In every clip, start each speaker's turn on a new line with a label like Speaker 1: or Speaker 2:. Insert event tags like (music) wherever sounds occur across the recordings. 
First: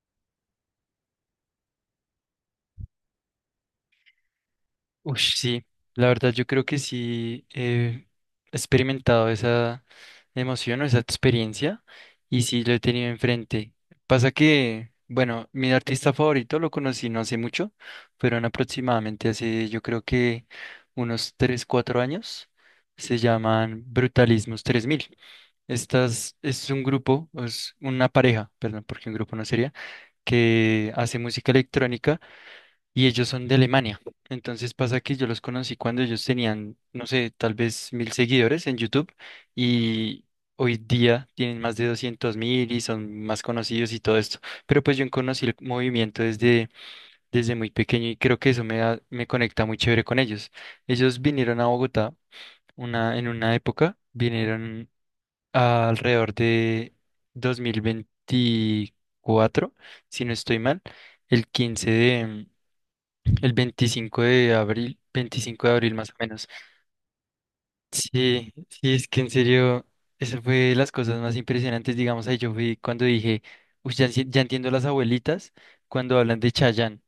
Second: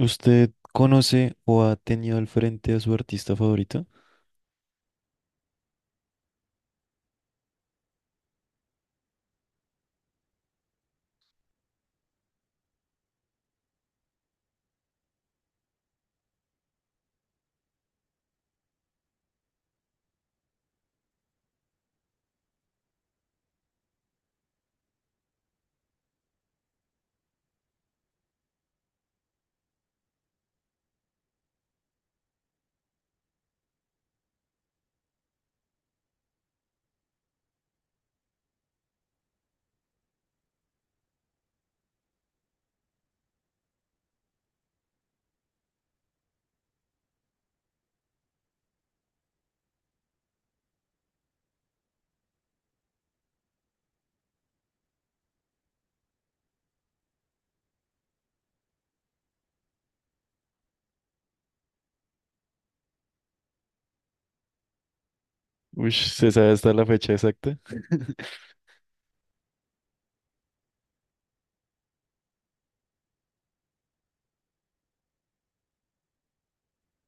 Speaker 1: ¿Usted conoce o ha tenido al frente a su artista favorito?
Speaker 2: Uy, sí, la verdad yo creo que sí he experimentado esa emoción o esa experiencia y sí lo he tenido enfrente. Pasa que, bueno, mi artista favorito lo conocí no hace mucho, fueron aproximadamente hace yo creo que unos 3 4 años. Se llaman Brutalismos tres mil. Estas es un grupo, es una pareja, perdón, porque un grupo no sería, que hace música electrónica y ellos son de Alemania. Entonces pasa que yo los conocí cuando ellos tenían, no sé, tal vez 1.000 seguidores en YouTube y hoy día tienen más de 200.000 y son más conocidos y todo esto. Pero pues yo conocí el movimiento desde muy pequeño y creo que eso me conecta muy chévere con ellos. Ellos vinieron a Bogotá en una época, vinieron alrededor de 2024 si no estoy mal, el 15 de... El 25 de abril, 25 de
Speaker 1: Uy,
Speaker 2: abril más o
Speaker 1: ¿se
Speaker 2: menos.
Speaker 1: sabe hasta la fecha exacta?
Speaker 2: Sí, sí, es que en serio, eso fue de las cosas más impresionantes, digamos, ahí yo fui cuando dije, "Uy, ya, ya entiendo las abuelitas cuando hablan de Chayanne,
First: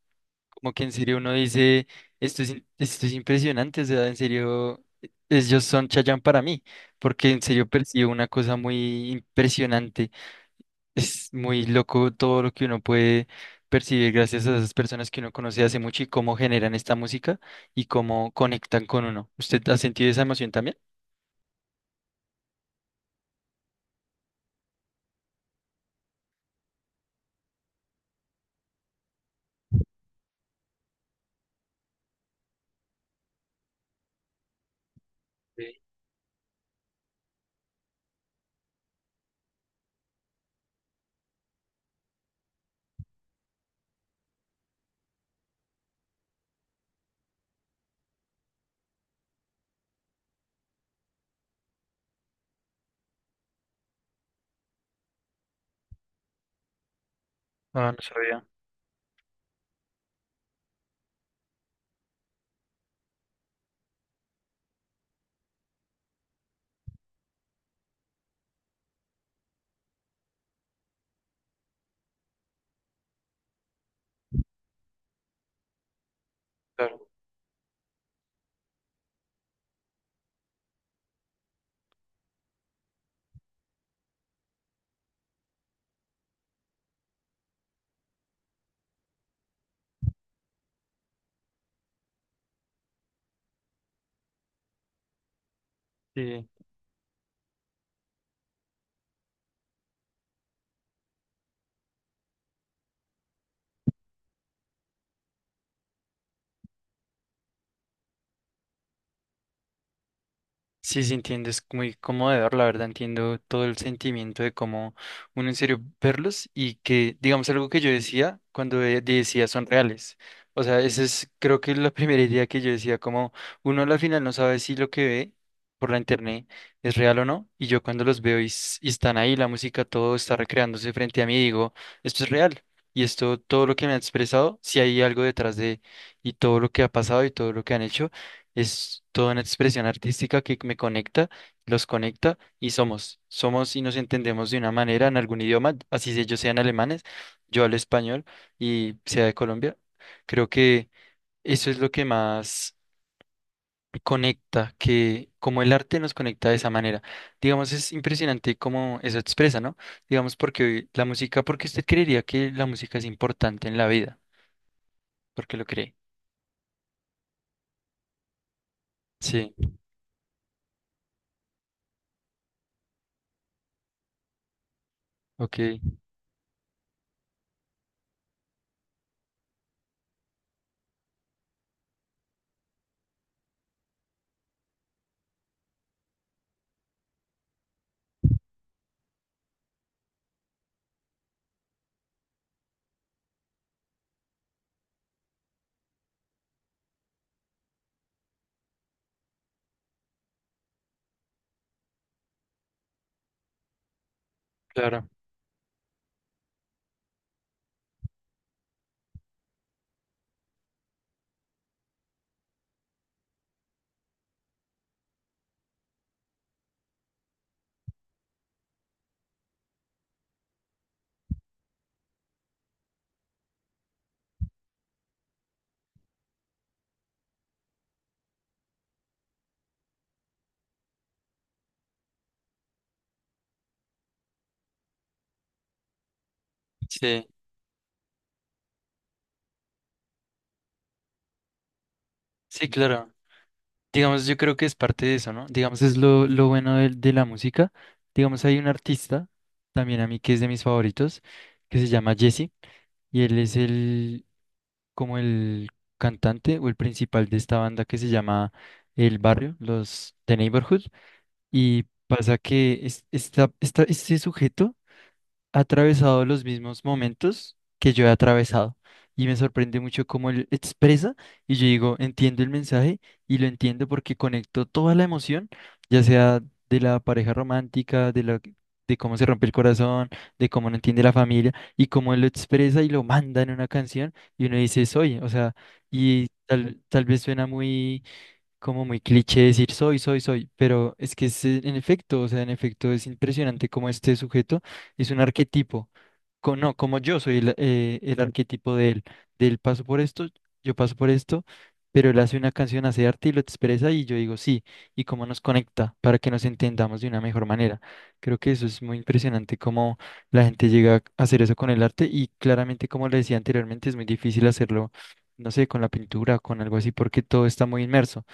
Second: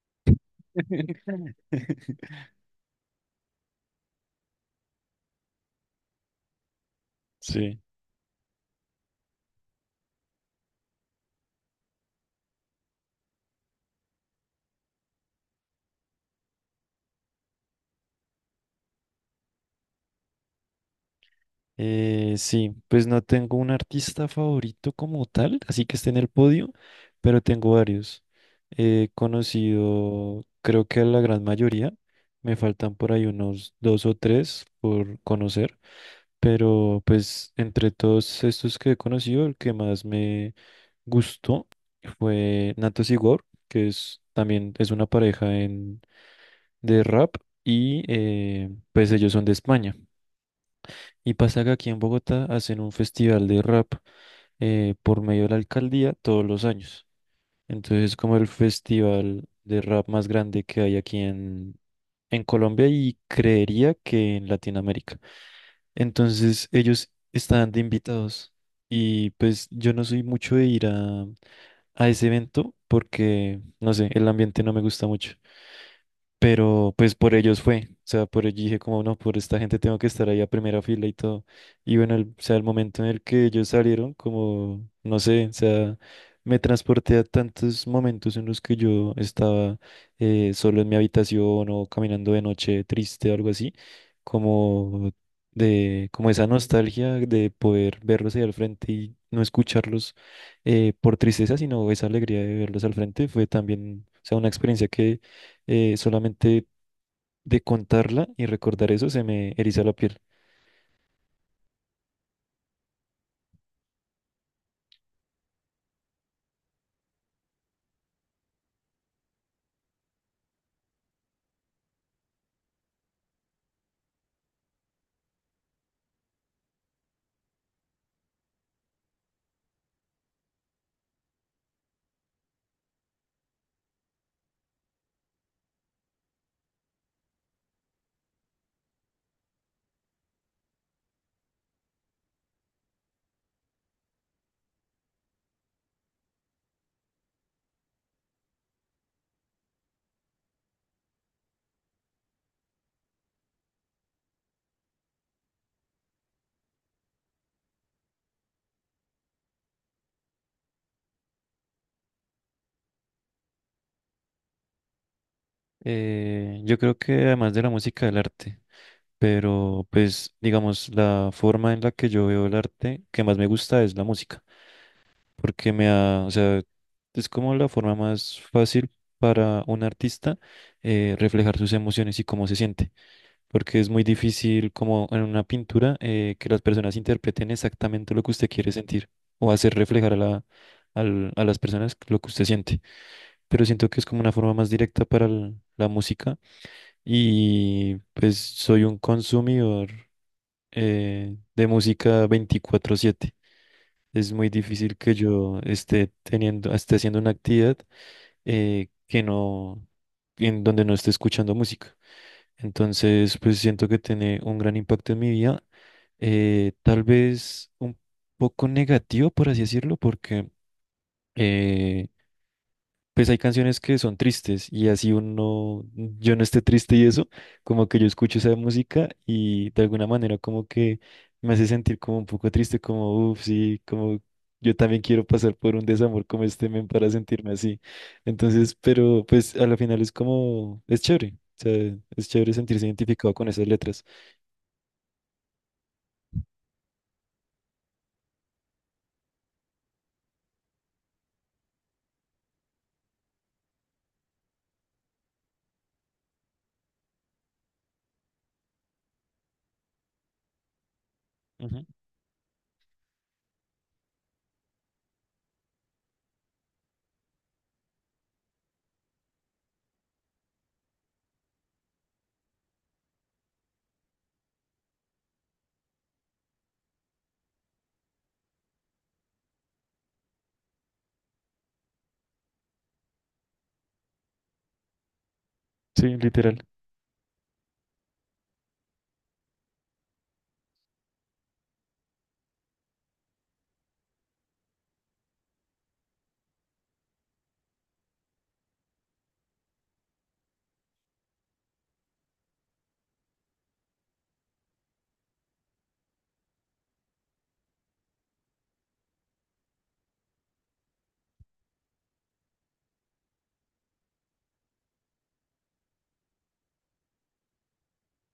Speaker 2: como que en serio uno dice,
Speaker 1: (laughs)
Speaker 2: esto es impresionante, o sea, en serio, ellos son Chayanne para mí, porque en serio
Speaker 1: Sí.
Speaker 2: percibo una cosa muy impresionante es muy loco todo lo que uno puede percibir gracias a esas personas que uno conoce hace mucho y cómo generan esta música y cómo conectan con uno. ¿Usted ha sentido esa emoción también?
Speaker 1: Sí, pues no tengo un artista favorito como tal, así que esté en el podio, pero tengo varios. He conocido, creo que a la gran mayoría, me faltan por ahí unos dos o tres por
Speaker 2: Sí.
Speaker 1: conocer. Pero pues entre todos estos que he conocido, el que más me gustó fue Natos Igor, que es también es una pareja de rap y pues ellos son de España. Y pasa que aquí en Bogotá hacen un festival de rap por medio de la alcaldía todos los años.
Speaker 2: Ah, no
Speaker 1: Entonces es como
Speaker 2: sabía.
Speaker 1: el festival de rap más grande que hay aquí en Colombia y creería que en Latinoamérica. Entonces ellos estaban de invitados y pues yo no soy mucho de ir a ese evento porque, no sé, el ambiente no me gusta mucho. Pero
Speaker 2: Claro.
Speaker 1: pues por ellos fue, o sea, por ellos dije como no, por esta gente tengo que estar ahí a primera fila y todo. Y bueno, o sea, el momento en el que ellos salieron, como, no sé, o sea, me transporté a tantos momentos en los que yo estaba solo en mi habitación o caminando de noche triste o algo así, como como esa
Speaker 2: Sí.
Speaker 1: nostalgia de poder verlos ahí al frente y no escucharlos por tristeza, sino esa alegría de verlos al frente fue también, o sea, una experiencia que solamente de contarla y recordar eso se me eriza la piel.
Speaker 2: Sí, sí, entiendo, es muy conmovedor, la verdad, entiendo todo el sentimiento de cómo uno en serio verlos y que, digamos, algo que yo decía cuando decía son reales. O sea, esa es creo que la (laughs) primera idea que yo decía, como uno a la final no sabe si lo que ve por la internet es real o no, y yo cuando los veo y, y están ahí, la música, todo está recreándose frente a mí, digo, esto es real. Y esto, todo lo que me han expresado, si hay algo detrás de, y todo lo que ha pasado y todo lo que han hecho. Es toda una expresión artística que me conecta, los conecta y somos y nos entendemos de una manera en algún idioma, así si ellos sean alemanes, yo hablo español y sea de Colombia. Creo que eso es lo que más conecta, que como el arte nos conecta de esa manera. Digamos, es impresionante cómo eso expresa, ¿no? Digamos, porque la música, porque usted creería que la música es importante en la vida, porque lo cree.
Speaker 1: Yo creo que además de la música, el arte,
Speaker 2: Sí,
Speaker 1: pero pues digamos, la forma en la que yo veo el arte que más me gusta es la música,
Speaker 2: ok,
Speaker 1: porque me ha, o sea, es como la forma más fácil para un artista reflejar sus emociones y cómo se siente, porque es muy difícil como en una pintura que las personas interpreten exactamente lo que usted quiere sentir o hacer reflejar a a las personas lo que usted siente. Pero siento que es como una forma más directa para la música y pues soy un consumidor de música 24/7. Es muy difícil
Speaker 2: claro.
Speaker 1: que yo esté teniendo, esté haciendo una actividad que no, en donde no esté escuchando música. Entonces, pues siento que tiene un gran impacto en mi vida, tal vez un poco negativo, por así decirlo, porque eh, pues hay canciones que son tristes y así uno, yo no esté triste y eso, como que yo escucho esa música y de alguna manera como que me hace sentir como un poco triste, como, uff, sí, como yo también quiero pasar por un desamor como este men para
Speaker 2: Sí,
Speaker 1: sentirme así. Entonces, pero pues a la final es como, es chévere, o sea, es chévere
Speaker 2: sí,
Speaker 1: sentirse
Speaker 2: claro.
Speaker 1: identificado con esas letras.
Speaker 2: Digamos, yo creo que es parte de eso, ¿no? Digamos, es lo bueno de la música. Digamos, hay un artista, también a mí, que es de mis favoritos, que se llama Jesse, y él es el, como el cantante o el principal de esta banda que se llama El Barrio, los The Neighborhood, y
Speaker 1: Ujú.
Speaker 2: pasa que este sujeto ha atravesado los mismos momentos que yo he atravesado. Y me sorprende mucho cómo él expresa y yo digo, entiendo el mensaje y lo entiendo porque conecto toda la emoción, ya sea de la pareja romántica, de cómo se rompe el corazón, de cómo no entiende la familia y cómo él lo expresa y lo manda en una canción y uno dice, soy, o sea,
Speaker 1: Sí,
Speaker 2: y
Speaker 1: literal.
Speaker 2: tal vez suena muy como muy cliché decir soy, soy, soy, pero es que es en efecto, o sea, en efecto es impresionante como este sujeto es un arquetipo, co- no, como yo soy el arquetipo de él paso por esto, yo paso por esto, pero él hace una canción, hace arte y lo expresa y yo digo sí, y cómo nos conecta para que nos entendamos de una mejor manera. Creo que eso es muy impresionante cómo la gente llega a hacer eso con el arte y claramente, como le decía anteriormente, es muy difícil hacerlo, no sé, con la pintura, con algo así, porque todo está muy inmerso.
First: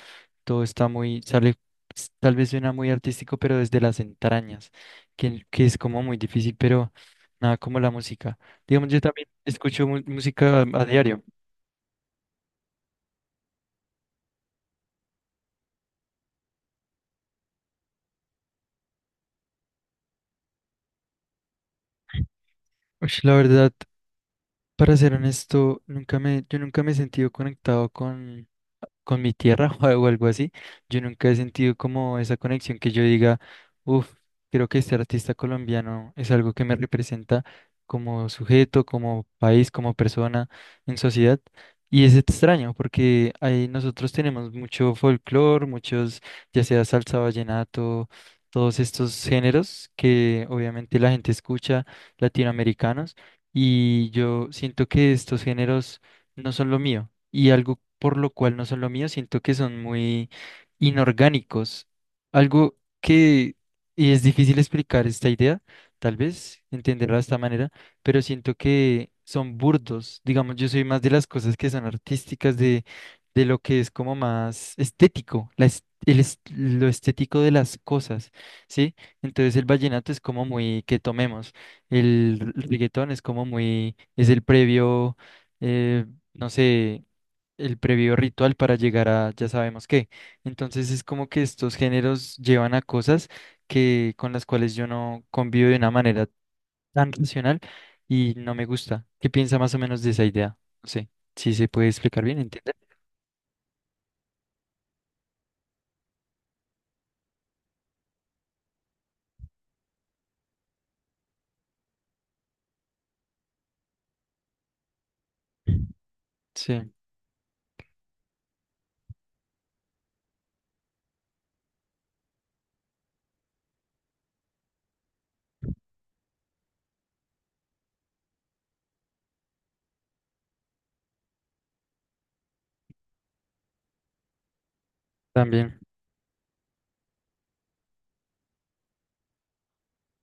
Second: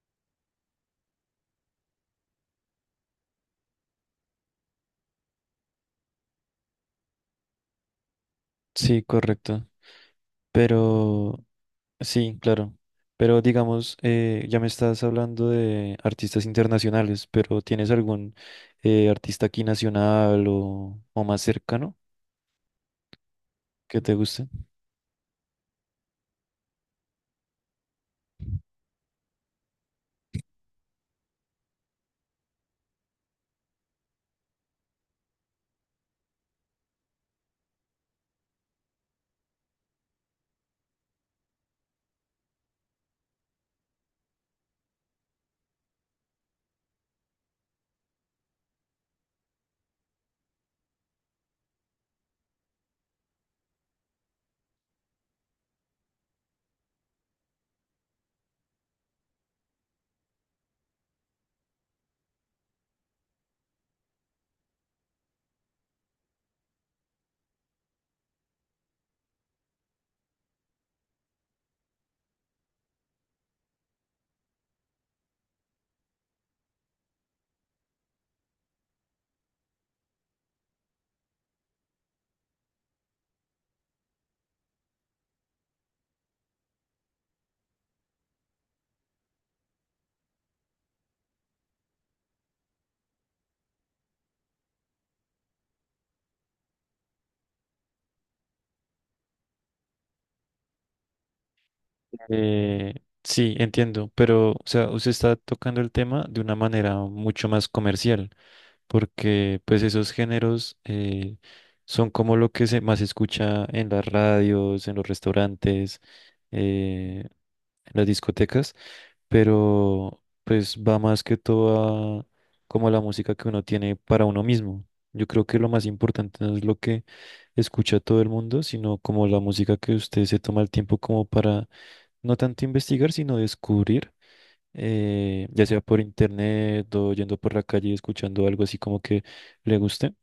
Speaker 2: Todo está muy, sale, tal vez suena muy artístico, pero desde las entrañas, que es como muy difícil, pero nada como la música. Digamos, yo
Speaker 1: Sí,
Speaker 2: también
Speaker 1: correcto.
Speaker 2: escucho música a diario.
Speaker 1: Pero sí, claro. Pero digamos, ya me estás hablando de artistas internacionales, pero ¿tienes algún artista aquí nacional o más cercano
Speaker 2: Ush, la verdad,
Speaker 1: que te guste?
Speaker 2: para ser honesto, nunca me, yo nunca me he sentido conectado con mi tierra (laughs) o algo así. Yo nunca he sentido como esa conexión que yo diga, uff, creo que este artista colombiano es algo que me representa como sujeto, como país, como persona en sociedad. Y es extraño porque ahí nosotros tenemos mucho folclore, muchos, ya sea salsa, vallenato, todos estos géneros que obviamente la gente escucha, latinoamericanos y yo siento que estos géneros no son lo mío y algo por lo cual no son lo mío, siento que son muy inorgánicos. Algo que, y es difícil explicar esta idea, tal vez entenderla de esta manera, pero siento que son burdos. Digamos, yo soy más de las cosas que son artísticas, de lo que es como más estético, la es- el es- lo estético de las cosas, ¿sí? Entonces el vallenato es como muy que tomemos. El reggaetón es como muy, es el previo, eh, no sé, el previo ritual para llegar a ya sabemos qué. Entonces es como que estos géneros llevan a cosas que con las cuales yo no convivo de una manera tan racional y no me gusta. ¿Qué piensa más o menos de esa idea? No sé, si se puede explicar bien, ¿entiendes?
Speaker 1: Eh, sí, entiendo, pero o sea, usted está tocando el tema de una manera mucho más comercial, porque pues esos géneros son como lo que se más escucha en las radios, en los restaurantes,
Speaker 2: Sí,
Speaker 1: eh, en las discotecas, pero pues va más que todo a como la música que uno tiene para uno mismo. Yo creo que lo más importante no es lo que escucha todo el mundo, sino como la música que usted se toma el tiempo como para no tanto investigar, sino descubrir ya
Speaker 2: también.
Speaker 1: sea por internet o yendo por la calle y escuchando algo así como que le guste.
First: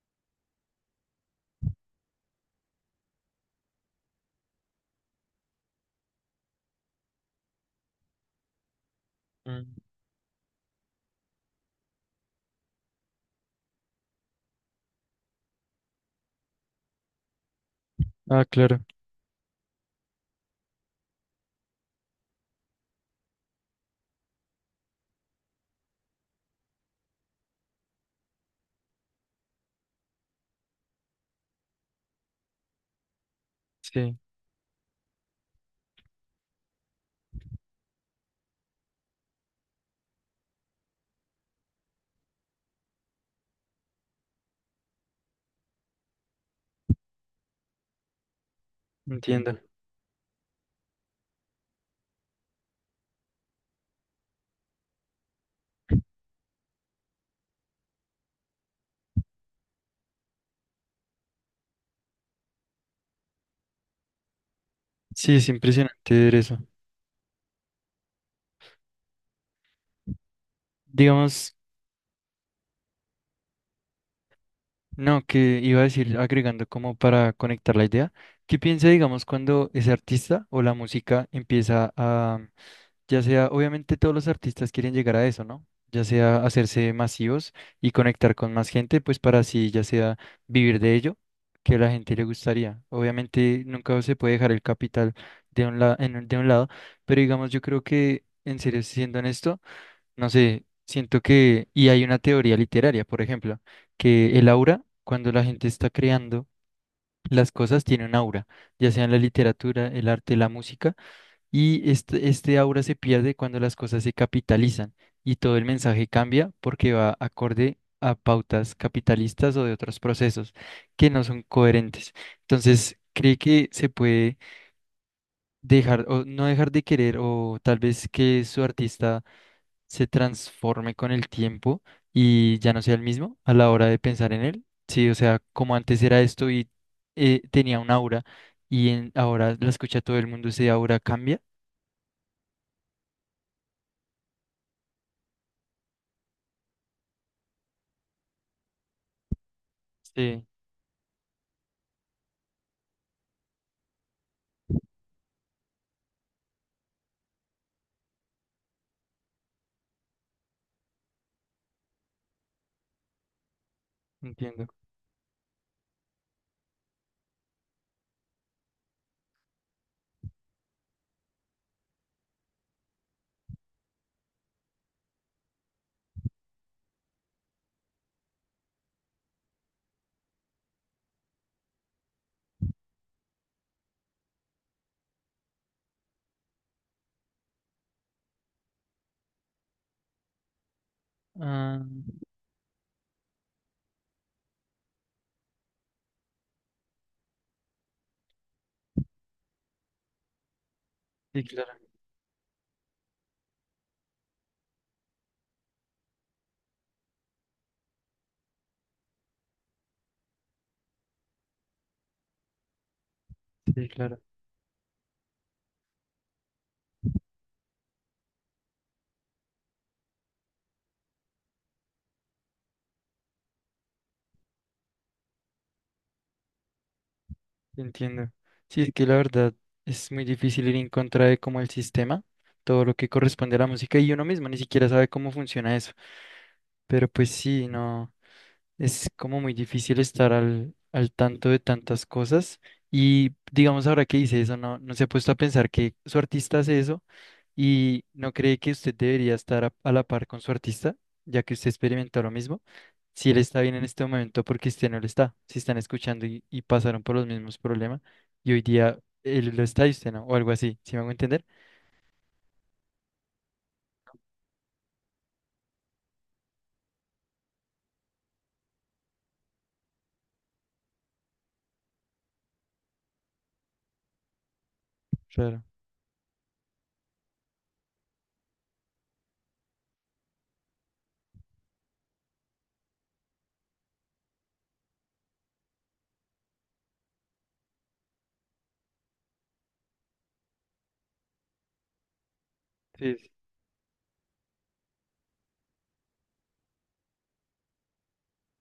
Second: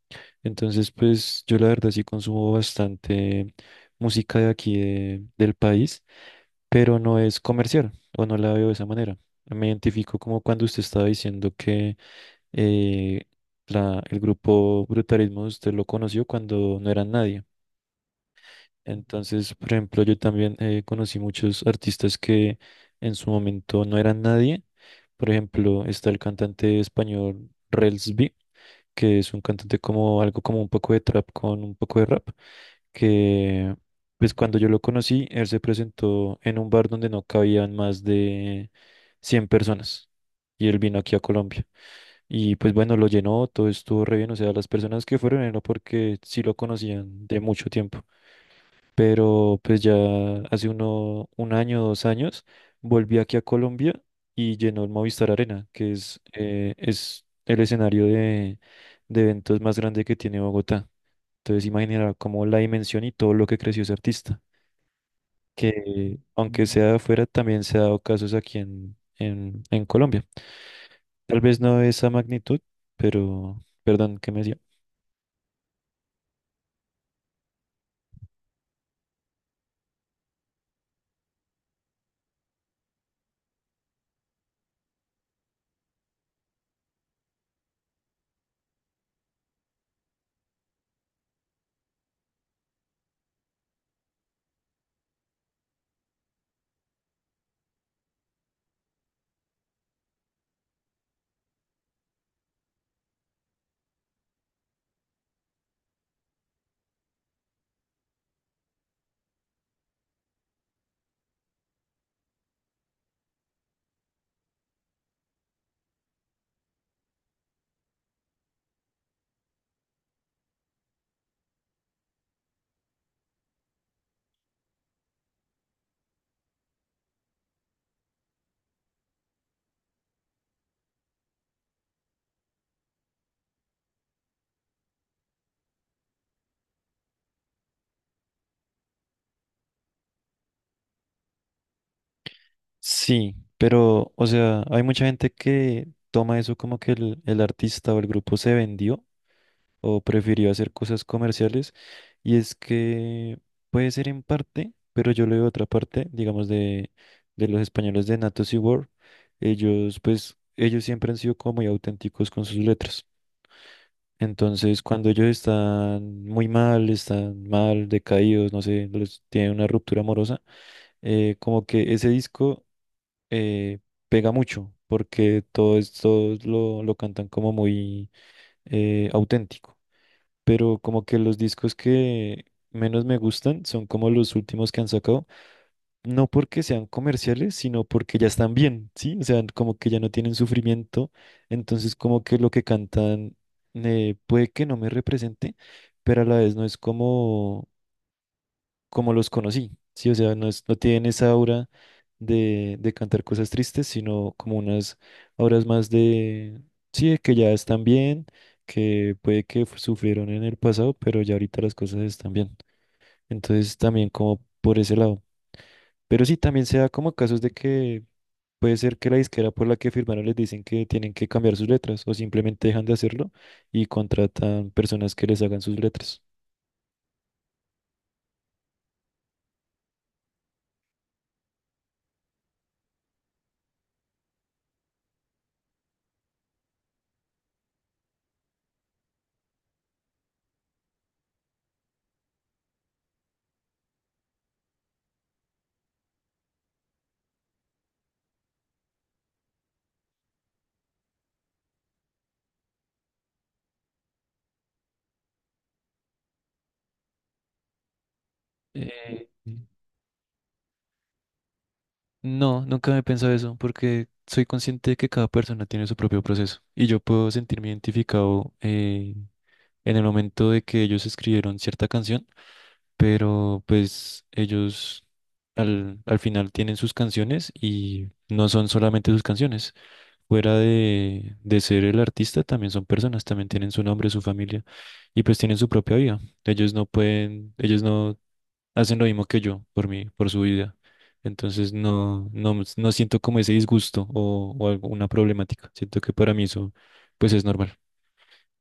Speaker 1: Entonces, pues yo la verdad sí consumo bastante música de aquí del país, pero no es comercial o no la veo de esa manera.
Speaker 2: Mm,
Speaker 1: Me identifico como cuando usted estaba diciendo que eh, el grupo Brutalismo usted lo conoció cuando no era nadie.
Speaker 2: ah, claro,
Speaker 1: Entonces, por ejemplo, yo también conocí muchos artistas que en su momento no eran nadie. Por ejemplo, está el cantante español Rels B, que es un cantante como algo como un poco de trap con un poco de rap, que
Speaker 2: sí,
Speaker 1: pues cuando yo lo conocí, él se presentó en un bar donde no cabían más de 100 personas y él vino aquí a Colombia. Y pues bueno, lo llenó, todo estuvo re bien, o sea, las personas que fueron era porque sí lo conocían de mucho tiempo,
Speaker 2: entiendo.
Speaker 1: pero pues ya hace un año, dos años, volví aquí a Colombia y llenó el Movistar Arena, que es el escenario de eventos más grande que tiene Bogotá. Entonces imaginará como la dimensión y todo lo que creció ese artista,
Speaker 2: Sí, es impresionante
Speaker 1: que
Speaker 2: ver eso.
Speaker 1: aunque sea de afuera, también se ha dado casos aquí en Colombia. Tal
Speaker 2: Digamos.
Speaker 1: vez no de esa magnitud, pero perdón, ¿qué me decía?
Speaker 2: No, que iba a decir, agregando como para conectar la idea, ¿qué piensa, digamos, cuando ese artista o la música empieza a, ya sea, obviamente todos los artistas quieren llegar a eso, ¿no? Ya sea hacerse masivos y conectar con más gente, pues para así, ya sea vivir de ello, que a la gente le gustaría. Obviamente nunca se puede dejar el capital de un la- en un- de un lado, pero digamos, yo creo que, en serio, siendo honesto, no sé, siento que, y hay una teoría literaria, por ejemplo, que el aura, cuando la gente está creando las cosas, tiene un aura, ya sea en la literatura, el arte, la música, y este aura se pierde cuando las cosas se capitalizan y todo el mensaje cambia porque va acorde a pautas capitalistas o de otros procesos que no son coherentes. Entonces, cree que se puede dejar o no dejar de querer o tal vez que su artista se transforme con el tiempo y ya no sea el mismo a la hora de pensar en él. Sí, o sea, como antes era esto y tenía un aura y ahora la escucha todo el mundo, ese aura cambia.
Speaker 1: Sí, pero, o sea, hay mucha gente que toma eso como que el artista o el grupo se vendió o
Speaker 2: Sí,
Speaker 1: prefirió hacer cosas comerciales, y es que puede ser en parte, pero yo leo otra parte, digamos, de los españoles de Natos y Word. Ellos, pues, ellos siempre han sido como muy auténticos con sus letras.
Speaker 2: entiendo.
Speaker 1: Entonces, cuando ellos están muy mal, están mal, decaídos, no sé, tienen una ruptura amorosa, como que ese disco eh, pega mucho, porque todo esto lo cantan como muy auténtico. Pero como que los discos que menos me gustan son como los últimos que han sacado, no porque sean comerciales, sino porque ya están bien, ¿sí? O sea, como que ya no tienen sufrimiento,
Speaker 2: Ah,
Speaker 1: entonces como que lo que cantan puede que no me represente, pero a la vez no es como como los conocí, ¿sí? O sea, no, no tienen esa
Speaker 2: sí,
Speaker 1: aura
Speaker 2: claro,
Speaker 1: de cantar cosas tristes, sino como unas auras más de, sí, de que ya están bien, que puede que sufrieron en el pasado, pero ya ahorita las cosas están bien. Entonces
Speaker 2: sí,
Speaker 1: también
Speaker 2: claro,
Speaker 1: como por ese lado. Pero sí, también se da como casos de que puede ser que la disquera por la que firmaron les dicen que tienen que cambiar sus letras o simplemente dejan de hacerlo y contratan personas que les hagan sus letras.
Speaker 2: entiendo. Sí, es que la verdad es muy difícil ir en contra de como el sistema, todo lo que corresponde a la música y uno mismo ni siquiera sabe cómo funciona eso. Pero pues sí, no. Es como muy difícil estar al tanto de tantas cosas. Y digamos, ahora que dice eso, no, no se ha puesto a pensar que su artista hace eso y no cree que usted debería estar a la par con su artista, ya que usted experimentó lo mismo. Si él está bien en este momento, porque usted no lo está. Si están escuchando y pasaron por los mismos problemas y hoy día
Speaker 1: Eh,
Speaker 2: él lo está y usted no, o algo así. ¿Sí me hago entender?
Speaker 1: No, nunca me he pensado eso, porque soy consciente de que cada persona tiene su propio proceso y yo puedo sentirme identificado en el momento de que ellos escribieron cierta canción, pero pues ellos
Speaker 2: Claro.
Speaker 1: al final tienen sus canciones y no son solamente sus canciones. Fuera de ser el artista, también son personas, también tienen su nombre, su familia y pues tienen su propia vida. Ellos no pueden, ellos no hacen lo mismo que yo por mí, por su vida. Entonces no, no
Speaker 2: Sí,
Speaker 1: siento
Speaker 2: es
Speaker 1: como ese disgusto o alguna problemática. Siento que para mí eso pues es normal.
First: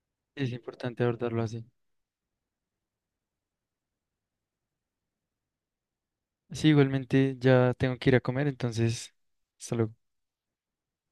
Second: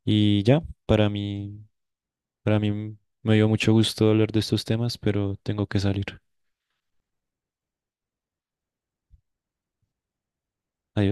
Speaker 1: Y
Speaker 2: es
Speaker 1: ya,
Speaker 2: importante abordarlo así.
Speaker 1: para mí me dio mucho gusto hablar de estos temas, pero tengo que salir.
Speaker 2: Sí, igualmente ya tengo que ir a comer, entonces, hasta luego.
Speaker 1: Adiós.